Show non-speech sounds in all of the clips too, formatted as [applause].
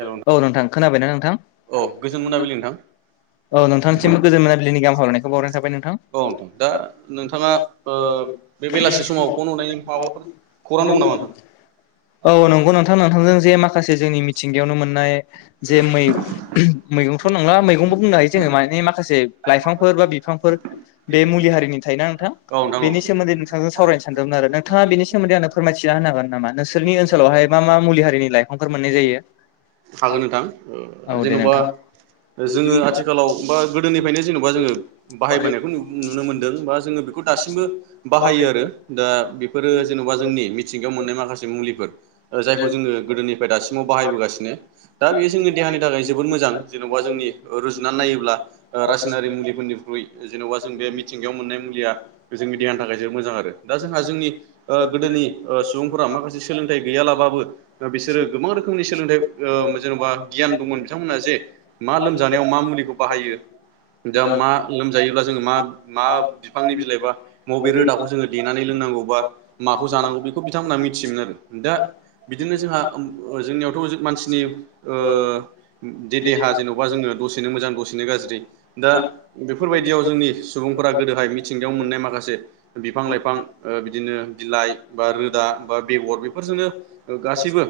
औ नोंथां खोनाबायना नोंथां औ गोजोन मोनाबिलि नोंथां औ नोंथांसिमबो गोजोन मोनाबिलिनि गाहाम हामलायनायखौ बावहरनाय थाबाय नोंथां औ नोंथां दा नोंथाङा बे बेलासि समाव फन हरनायनि माबाफोर खौरां दं नामा नोंथां औ नंगौ नोंथां नोंथांजों जे माखासे जोंनि मिथिंगायावनो मोननाय जे मैगंथ' नंला मैगंबो बुंनो हायो जोङो माने माखासे लाइफांफोर बा बिफां बे मुलि हारिनि थायोना नोंथां औ नोंथां बेनि सोमोन्दै औ नोंथांजों सावरायनो सानदोंमोन आरो नोंथाङा बेनि सोमोन्द नो फोरमायथिना होनो हागोन नामा नोंसोरनि ओनसोलावहाय मा मा मुलि हारिनि लाइफां मोननाय जायो हागोन औ नोंथां दे जेन'बा नोंथां जोङो आथिखालाव बा गोदोनिफ्रायनो जेनेबा जोङो बाहायबोनायखौ नुनो मोनदों बा जोङो बेखौ दासिमबो बाहायो आरो दा बेफोरो जेन'बा जोंनि मिथिंगायाव मोननाय माखासे मुलिफोर जायखौ जोङो गोदोनिफ्राय दासिमाव बाहायबोगासिनो दा बेयो जोंनि देहानि थाखाय जोबोद मोजां जेन'बा जोंनि रुजुनानै नायोब्ला रासायनारि मुलिफोरनि निख्रुइ जेनेबा जों बे मिथिंगायाव मोननाय मुलिया जोंनि देहानि थाखाय जोबोद मोजां आरो दा जोंहा जोंनि गोदोनि सुबुंफोरा माखासे सोलोंथाइ गैयालाबाबो बिसोरो गोबां रोखोमनि सोलोंथाइ जेन'बा गियान दंमोन बिथांमोनहा जे मा लोमजानायाव मा मुलिखौ बाहायो दा मा लोमजायोब्ला जोङो मा मा बिफांनि बिलाइ बा बबे रोदाखौ जोङो देनानै लोंनांगौ बा माखौ जानांगौ बेखौ बिथांमोना मिथियोमोन आरो दा बिदिनो जोंहा जोंनियावथ' मानसिनि [unintelligible] जेन'बा जोङो दसेनो मोजां दसेनो गाज्रि दा बेफोरबायदियाव जोंनि सुबुंफोरा गोदोहाय मिथिंगायाव मोननाय माखासे बिफां लाइफां बिदिनो बिलाइ बा रोदा बा बेगर बेफोरजोंनो गासैबो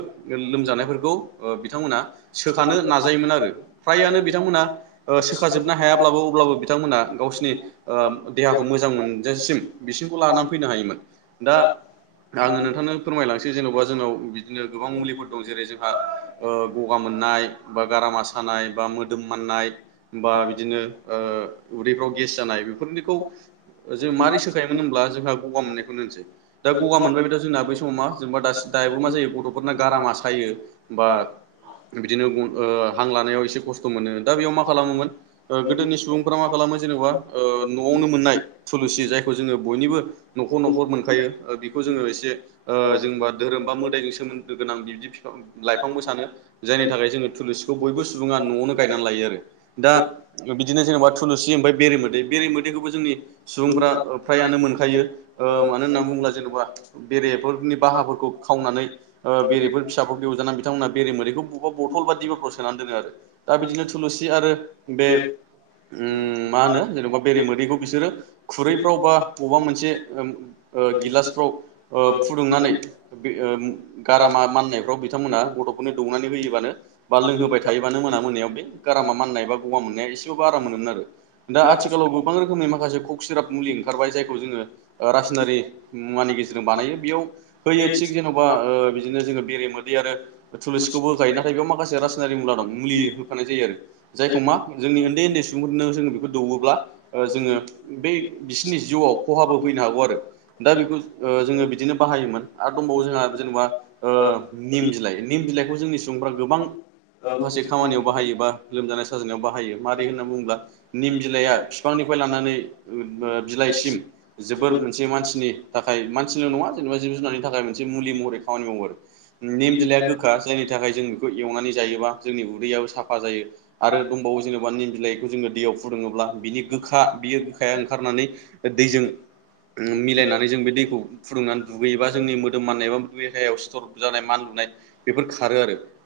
लोमजानायफोरखौ बिथांमोना सोखानो नाजायोमोन आरो फ्रायानो बिथांमोना सोखाजोबनो हायाब्लाबो अब्लाबो बिथांमोना गावसिनि देहाखौ मोजां मोनजासिम बिसिंखौ लानानै फैनो हायोमोन दा आङो नोंथांनो फोरमायलांसै जेन'बा जोंनाव बिदिनो गोबां मुलिफोर दं जेरै जोंहा गगा मोननाय बा गारामा सानाय बा मोदोम माननाय बा बिदिनो उदैफ्राव गेस जानाय बेफोरनिखौ जों मारै सोखायोमोन होमब्ला जोंहा गगा मोननायखौनो होनसै दा गगा मोनबायबाथाय जोंना बै समाव मा जोंबा दासिम दायोबो मा जायो गथ'फोरना गारामा सायो बा औ बिदिनो हां लानायाव एसे खस्थ' मोनो दा बेयाव मा खालामोमोन गोदोनि सुबुंफ्रा मा खालामो जे जेनबा न'आवनो मोननाय थुलुसि जायखौ जोङो बयनिबो न'खर न'खर मोनखायो बेखौ जों जोङो एसे जेनबा धोरोम बा मोदायजों सोमोन्दो गोनां बिबदि बिफां लाइफांबो सानो [unintelligible] जायनि थाखाय जोङो थुलुसिखौ बयबो सुबुङा न'आवनो गायनानै लायो आरो दा बिदिनो जेनेबा थुलुसि होनबा बे बेरे मोदै बेरे मोदैखौबो जोंनि सुबुंफ्रा फ्रायानो मोनखायो मानो होननानै बुङोब्ला जेन'बा बेरेफोरनि बाहाफोरखौ खावनानै बेरेफोर फिसाफोरखौ एवजाना बेरे मोदैखौ बबेबा बथल बा दिबफ्राव सोनानै दोनो आरो दा बिदिनो थुलुसि आरो बे मा होनो जेनेबा बेरे मोदैखौ बिसोरो खुरैफ्राव बा बबेबा मोनसे गिलासफ्राव फुदुंनानै गारामा माननायफ्राव बिथांमोना नो दौनानै होयोबानो बा लोंहोबाय थायोबानो मोना मोन बे गारामा माननाय बा गगा मोननाया एसेबाबो आराम मोनो आरो दा आथिखालाव गोबां रोखोमनि माखासे कक सिराप मुलि ओंखारबाय जायखौ जोङो रासायनारि मुवानि गेजेरजों बानायो बेयाव होयो थिग जेन'बा बिदिनो जोङो बेरे मोदै आरो थुलनसिखौबो होखायो नाथाय बेयाव माखासे रासायनारि मुला दं मुलि होखानाय जायो आरो जायखौ मा जोंनि उन्दै उन्दै सम सुबुंफोरनो जोङो बेखौ दौवोब्ला जोङो बै बिसोरनि जिउआव खहाबो फैनो हागौ आरो दा बेखौ जोङो बिदिनो बाहायोमोन आरो दंबावो जोंहा जेनेबा निम बिलाइ निम बिलाइखौ जोंनि सुबुंफ्रा गोबां माखासे खामानियाव बाहायो बा लोमजानाय साजानायाव बाहायो मारोरै होननानै निम बिलाइया बिफांनिफ्राय लानानै बिलाइसिम जोबोर मोनसे मानसि मानसिनि थाखायल' नङा जेनबा जिब जुनारनि थाखाय मोनसे मुलि महरै खामानि मावो आरो निम बिलाइया जायनि थाखाय जों बेखौ एवनानै जायोबा जोंनि उदैयबो साफा जायो आरो दंबावो जेनेबा निम बिलाइ ग जोङो दैयाव फुदुङोब्ला बिनि गोखा बियो गोखाया ओंखारनानै दैजों मिलायनानै जों बे दैखौ फुुंनानै दुगैयोबा जोंनि मोदोम माननायाव एबा देहायाव सिथर जानाय मानलुनाय मान बेफोर खारो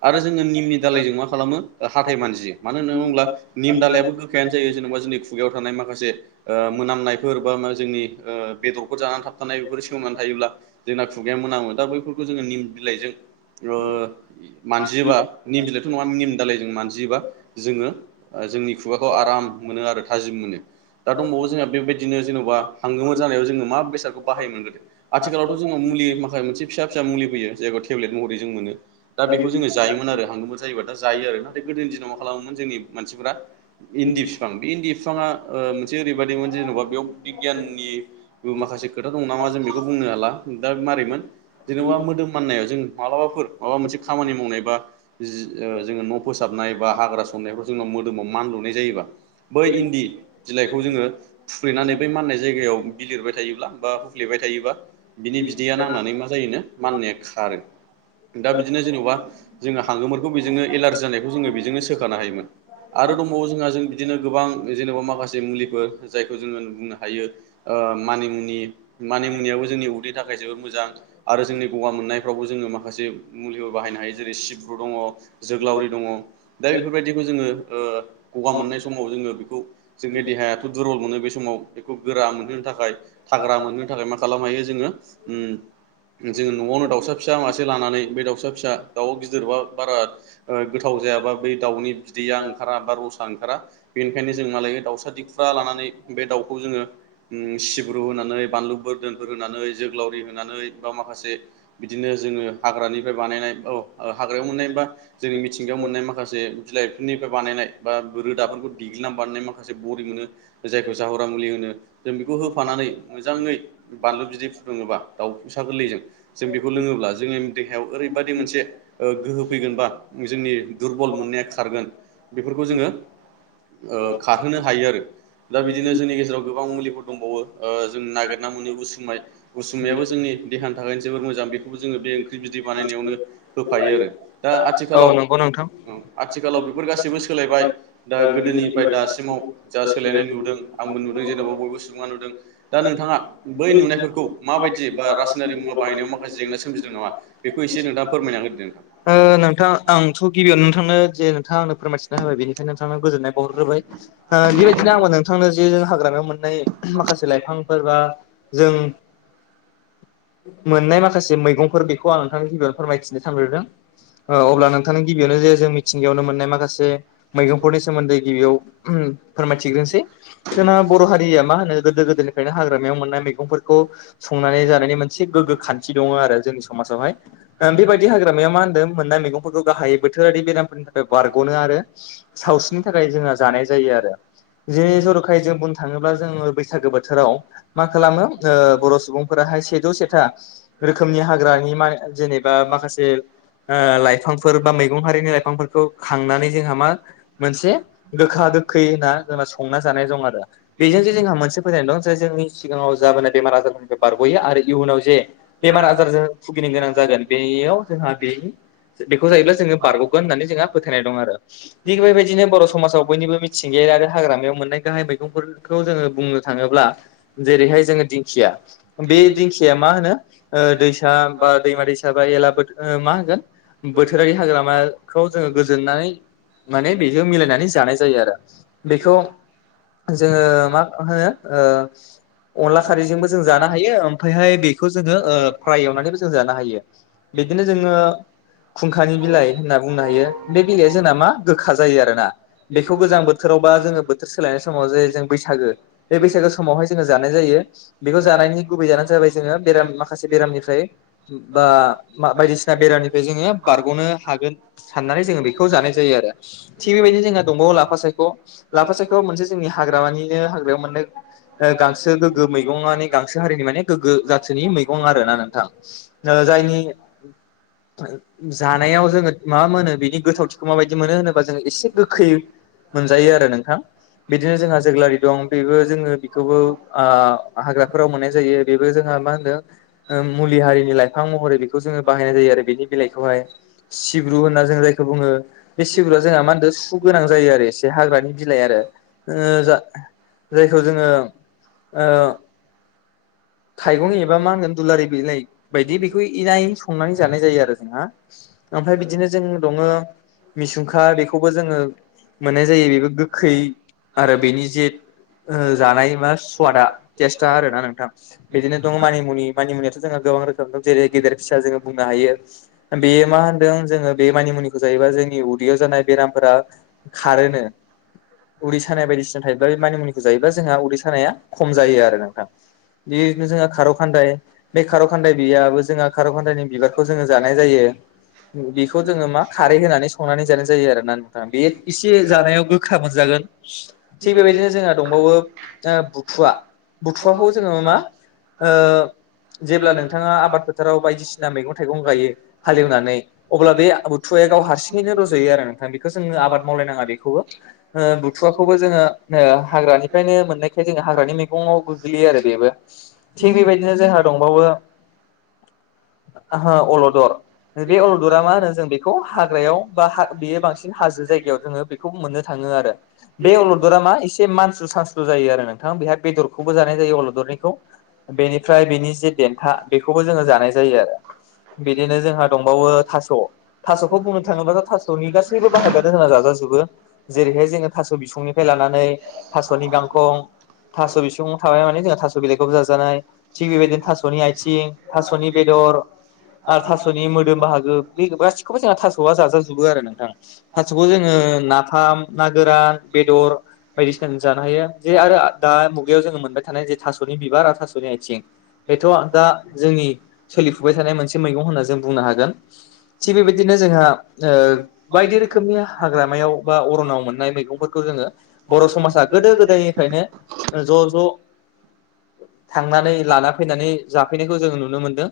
आरो जोङो निमनि दालाइजों मा खालामो हाथाय मानजियो मानो होनना बुङोब्ला निम दालाइ जबा जोंनि खुगायाव थानाय माखासे ओ मोनामनायफोर बा जोंनि ओ बिबु जानानानै थाबथ बेफोर सोमोननानै थायोब्ला जोंना खुगाया मोनामो दा बैफोरखौ जोङो निम बिलाइजों मानजियोबा निम बिलाइथ' नङा निम दलाइजों मानजियोबा जोङो जोंनि खुगाखौ आराम मोनो आरो थाजिम मोनो दा दंबावो जोंहा बेबायदिनो जेन'बा हांगोमोर जानायाव जोङो मा बेसादखौ बाय मोनग्रदो आथिखालावथ' जों म माखा मोनसे फिसा फिसा मुलि फयो जाय मोनो दा बेखौ जों जायोमोन आरो हांगोमोर जायोब्ला जायो आरो ना गोदनि दिनाव मा खालामोम ज इन्दि बिफां बे इन्दि बिफाङा मोनसे ओरैबायददिमोन जेन'बा बेयाव बिगियाननि माखासे खोथा दं नामा जों बेखौ बुंनो हाला दा माबारैमोन जेनेबा मोदोम माननायाव जों मालाबाफोर माबा मोनसे खामानि मावनाय बा जोङो न' फोसाबनाय बा हाग्रा संनायफ्राव जोङो मोदोमाव मान लुनाय जायोबा बै इन्दि बिलाइखौ जोङो फुफ्लेनानै बै माननाय जायगायाव बिलिरबाय थायोब्ला बा हुख्लेबाय थायोब्ला बिनि बिदैया नांनानै मा जायोनो माननाया खारो दा बिदिनो जेन'बा जोङो हांगोमखौ बेजोंनो एलार्जि जानायखौ जोङो बेजोंनो सोखानो हायोमोन आरो दंबावो जोंहा जों बिदिनो गोबां जेनेबा माखासे मुलिफोर जायखौ जोङो बुंनो हायो मानिमुनि मानिमुनियाबो जोंनि उदैनि थाखाय जोबोोर मोजां आरो जोंनि गगा मोननायफ्रावबो ज माखासे मुलिफोर बाहायनो हायो जेरै सिब्रु दङ जोग्लावरि दङ दा बेफोरबायदिखौ जोङो गगा मोननाय समाव जोङो बेखौ जोंनि देहायाथ' दुरबल मोनो बे समाव बेखौ गोरा मोनहोनो थाखाय हाग्रा मोननो थाखाय मा खालामनो हायो जोङो जो न'आवनो दाउसा फिसा मासे से लानानै बे दाउसा फिसा दाउआव गिदिरबा बारा गोथाव जायाबा बै दाउनि बिदैयाओं ओंखारा बा रसा ओंखारा बेनिखायनो जों माालायो दाउसा दिफ्रा लानानै बे दाउखौ जोङो सिब्रु होनानै बानलु बोरदोनफोर होनानै जोग्लावरि होनानै बा माखासे बिदिनो जोङो हाग्रानिफ्राय बानायनाय औ हाग्रायाव मोननायबा जोंनि मिथिंगायाव मोननाय माखासे बिलाइफोरनिफ्राय बानायनाय नानै बा खोथाफोरखौ देग्लिनानै माखासे बरि मोनो बर जायखौ जावरा मुलि होनो फानानै मोजाङै बानलु बिदै फुदुङोबा दाउ फिसा गोरलैजों जों बेखौ लोङोब्ला जोङो देायाव ओरैबायदि मोनसे गोहो फैगोन बा जोंनि दुरबल मोननाया खारगोन बे बे जोङो खारहोनो हायो आरो दा बिदिनो जोंनि गेजेराव गोबां मुलिफोर दंबावो जों नागिरना मोनो उसुमाय उसुमायाबो जोंनि देहानि थाखाय जोबोर मोजां ज बे ओंख्रि बिदै बानायनायावनो होफायो आरो दा औ आथिखालाव नंगौ नोंथां आथिखालाव बेफोर गासैबो सोलायबाय दा गोदोनिफ्राय दासिमाव जा सोलायनाय नुदों न जेनेबा बयबो सुबुङा नुदों दा नोंथाङा बै नुनायफोरखौ माब बायदि बा रासायनारि मु बाहायनायावाखासे जेंना सोमजिदों नामा एसे नोंथाङा फोरमायना होदो नोंथां नोंथां आंथ' गिबियाव नोंथांनो जे नोंथाङा आंनो फोरमायथिनो होबाय बेनि बेखायनो नोंथांनो गोजोननाय बहरग्रोबाय बेबायदिनो आं नोंथांनो जे जों हाग्रामायाव मोननाय माखासे लाइफां बिफांफोरबा जों मोननाय माखासे मैगंफोर बेखौ आं नोंथांनि गिबियावनो फोरमायथिनो सानद्रोदों अब्ला नोंथांनि गिबियावनो जे जों मिथिंगायावनो मोननाय माखासे मैगंफोरनि सोमोन्दै गिबियाव फोरमायथिग्रोनोसै जोंना बर' हारिया मा होनो गोदो गोदायनिफ्रायनो हाग्रामायाव मोननाय मैगंफोरखौ संनानै जानायनि मोनसे एसे गोग्गो खान्थि दङ आरो जोंनि समाजावहाय बेबायाददि हाग्रामाया मा होनदों मोननाय मैगंफोरखौ गाहायै बोथोरारि बेरामफोरनि थाखाय बारग'नो आरो सावस्रिनि थाखाय जोहा जानाय जायो आरो जेरै जर'खायै जों बुंनो थाङोब्ला जोङो बैसागो बोथोराव मा खालामो बर' सुबुंफोराहाय सेथा रोखोमनि हाग्रानि म जेनेबा माखासे लाइफांफोर बा मैगं हारिनि लाइफांफोरखौ खांनानै जोंहा मा मोनसे गोखा गोखै होनना जोंना संना जानाय दं आरो बेजों जे जोंहा मोनसे फोथायनाय दं जे जोंनि सिगाङाव जाबोनाय दैम ज बे बारबोैयो आरो इयुनाव जे बेमार आजारजों भुगिनो गोनां जागोन बेयाव जोंहा बे बेखौ जायोब्ला जोङो बारग'गोन होननानै जोंहा फोथायनाय दं आरो थिग बेबायदिनो बर' समाजाव बयनिबो मिथिंगाया बेेर आरो हाग्रामायाव मोननाय गाहाय मैगंफोरखौ जोङो बुंनो थाङोब्ला जेरैहाय जोङो दिंखिया बे दिंखिया मा होनो दैसा बा दैमा दैसा बा एला बा मा होनगोन बोथोरारि हाग्रा लामाखौ जोङो गोजोननानै माने बेखौ मिलायनानै जानाय जायो आरो बेखौ जोङो मा होनो अनला खारैजोंबो जों जानो हायो ओमफ्रायहाय बेखौ जोङो फ्राय एवनानैबो जों जानो हायो बिदिनो जोङो खुंखानि बिलाइ होनना बुंनो हायो बे बिलाइया जोंना मा गोखा जायो आरो ना बेखौ गोजां बोथोराव बा जोङो बोथोर सोलायनाय समाव जे जों बैसागो बे बैसागो समावहाय जोङो जानाय जायो बेखौ जानायनि गुबै जाहोनानो जाबाय जोङो बे माखासे बेरामनिफ्राय बा बायदिसिना बेरामनिफ्राय जोङो बार गनो हागोन साननानै जोंङो बेखौ जानाय जायो आरो थिख बेबायदिनो जोंहा दंबावो लाफा सायख लाफा सायखया मोनसे जोंनि हाग्रामानिनो हाग्रायाव मोनसे गांसो गोगो मैगं गांसो हारिनि माने गोगो जाथोनि मैगं आरोना नोंथां जायनि जानायाव जोङो मा मोनो बिनि गोथावथिखौ माबायदि मोनो होनोबा जोङो एसे गोखै मोनजायो आरो नोंथां बिदिनो जोंहा जोग्लावरि दं बेबो जोङो बेखौबो आ हाग्राफोराव मोननाय जायो बेबो जोंहा मा होनदों मुलि हारिनि लाइफां महरै बेखौ जोङो बाहायनाय जायो आरो बेनि बिलाइखौहाइ सिब्रु होनना जों जायखौ बुङो बे सिब्रुआ जोंहा मा होनो सुगोनां जायो आरो एसे हाग्रानि बिलाइ आरो जा जायखौ जोङो थाइगं एबा मा होनगोन दुलारि बिलाइ बायदि बेखौ इनायै संनानै जानाय जायो आरो जोंहा ओमफ्राय बिदिनो जों दङ मिसुंखा बेखौबो जोङो मोननाय जायो बेबो गोखै आरो बेनि जेठ जानाय मा स्वादा टेस्टा आरोना नोंथां बिदिनो दं मानिमुनि मानिमुनियाथ' जोंहा गोबां रोखोम दं जेरै गेदेर फिसा जोङो बुंनो हायो बेयो मा मा होनदों जोङो बे मानि मुनिखौ जायोबा जोंनि उदैयाव जानाय बेरामफोरा खारोनो उदै सानाय बायदिसिना थायोबा मानिमुनिखौ जायोबा जोंहा उदै सानाया खम जायो आरो नोंथां बिनो जोंहा खार' खान्दाय बे खार' खान्दाय बियाबबो जोंहा खार' खान्दायनि बिबारखौ जोङो जानाय जायो बेखौ जोङो मा खारै होनानै संनानै जानाय जायो आरो ना नोंथाङा बे एसे जानायाव गोखा मोनजागोन थिग बेबायदिनो जोंना दंबावो बुथुवा बुथुवाखौ जोङो मा ओ जेब्ला नोंथाङा आबाद फोथाराव बायदिसिना मैगं थाइगं गायो हालेवनानै अब्ला बे बुथुवा गाव हारसिंयैनो रज'यो आरो नोंथां बेखौ जोंनो आबाद मावलायनाङा बेखौबो बुथुवाखौबो जोंङो हाग्रानिफ्रायनो मोननायखायनो जोङो हाग्रानि मैगंवाव गोग्लैयो आरो बेबो थिग बेबायदिनो जोंहा दंबावो आ अलदर बे अलदरा मा होनो जों बेखौ हाग्रायाव बा बेयो बांसिन हाजो जायगायाव जोङो बेखौ मोननो थाङो आरो बे अलदरा मा एसे मानस्रु सानस्रु जायो आरो नोंथां बेहाय बेदरखौबो जानाय जायो अलदरनिखौ बेनिफ्राय बेनि जे देन्था बेखौबो जोङो जानाय जायो आरो बिदिनो जोंहा दंबावो थास' थास'खौ बुंनो थाङोब्लााथ' थास'नि गासैबो बाहागो आनो जोंना जाजाजोबो जेरैहाय जोङो थास' बिसंनिफ्राय लानानै लानानै थासनि गांख थासबिसं थाबाय माने जोंहा बिलाइ खौ जाजानाय थिग बेबायदिनो थास'नि आथिं थास'नि बेदर आरो थास'नि मोदोम बाहागो बे गासिखौबो जोंना थास'आ जाजोबो आरो नोंथाङा थास'खौ जोङो नाफाम ना गोरान बेदर बायदिसिनाजों जानो हायो जे आरो दा बेयाव जोङो मोनबाय थानाय जे थास'नि बिबार आरो थास'नि आथिं बेथ' दा जोंनि सोलिफुबाय थानाय मोनसे मैगं होनना जों बुंनो हागोन थिग बेबायदिनो जोंहा बायदि रोखोमनि हाग्रामायाव बा अरनाव मोननाय मैगंफोरखौ जोङो बर' समाजा गोदो गोदायनिफ्रायनो ज' ज' थांनानै लाना फैनानै जाफैनायखौ जोङो नुनो मोनदों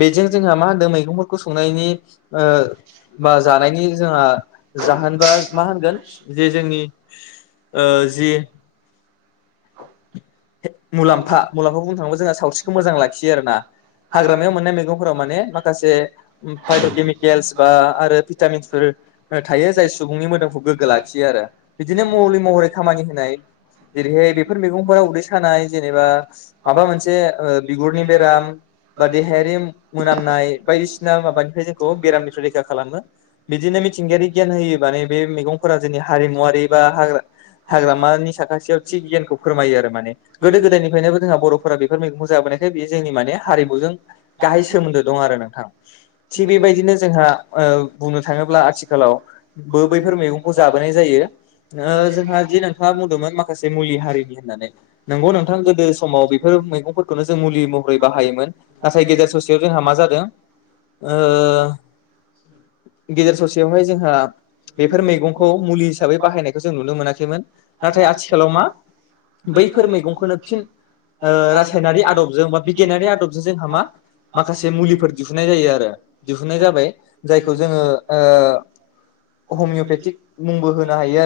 बेजों जोंहा मा होनदों मैगंफोरखौ सं जानायनि जोंहा जाहोनबा मा होनगोन जोंनि जे [unintelligible] मुलाम्फा मुलाम्फखौ बुंनो थाङोबा जोंहा सावस्रिखौ मोजां लाखियो आरोना हाग्रामायाव मोननाय मैगंफोराव माने माखासे फायट' केमिकेल्स बा आरो भिटामिन्सफोर थायो जाय सुबुंनि मोदोमखौ गोग्गो लाखियो आरो बिदिनो मुलि महरै खामानि होनाय जेरैहाय बेफोर मैगंफोराव उदै सानाय जेनेबा माबा मोनसे बिगुरनि बेराम बा देहायारि मोनामनाय बायदिसिना माबानिफ्राय जोंखौ बेरामनिफ्राय रैखा खालामो बिदिनो मिथिंगायारि गियान होयो माने बे मैगंफोरा जोंनि हारिमुवारि बा हाग्रा हाग्रामानि साखाथियाव थिग गियानखौ फोरमायो आरो माने गोदो गोदायनिफ्रायनोबो जोंहा बर'फोरा बेफोर मैगंखौ जाबोनायखाय बेयो जोंनि माने हारिमुजों गाहाय सोमोन्दो दं आरो थिग बेबायदिनो जोंहा बुंनो थाङोब्ला आथिखालाव बैफोर मैगं जाबोनाय जायो जोंहा जे नोंथाङा बुंदोंमोन माखासे मुलि हारिनि होननानै नोंगौ नोंथां गोदो समाव बेफोर मैगंफोरखौनो जों मुलि महरै बाहायोमोन नाथाय गेजेर ससेयाव जोंहा मा जादों गेजेर ससेयावहाय जोंहा बेफोर मैगंखौ मुलि हिसाबै बाहायनायखौ जों नुनो मोनाखैमोन नाथाय आथिखालाव मा बेफोर मैगंखौनो फिन रासायनारि आदबजों बा बिगियानारि आदबजों जोंहा मा माखासे मुलिफोर दिहुननाय जायो आरो दिहुननाय जाबाय जायखौ जोङो हमिअपेथिक मुंबो होनो हायो आरो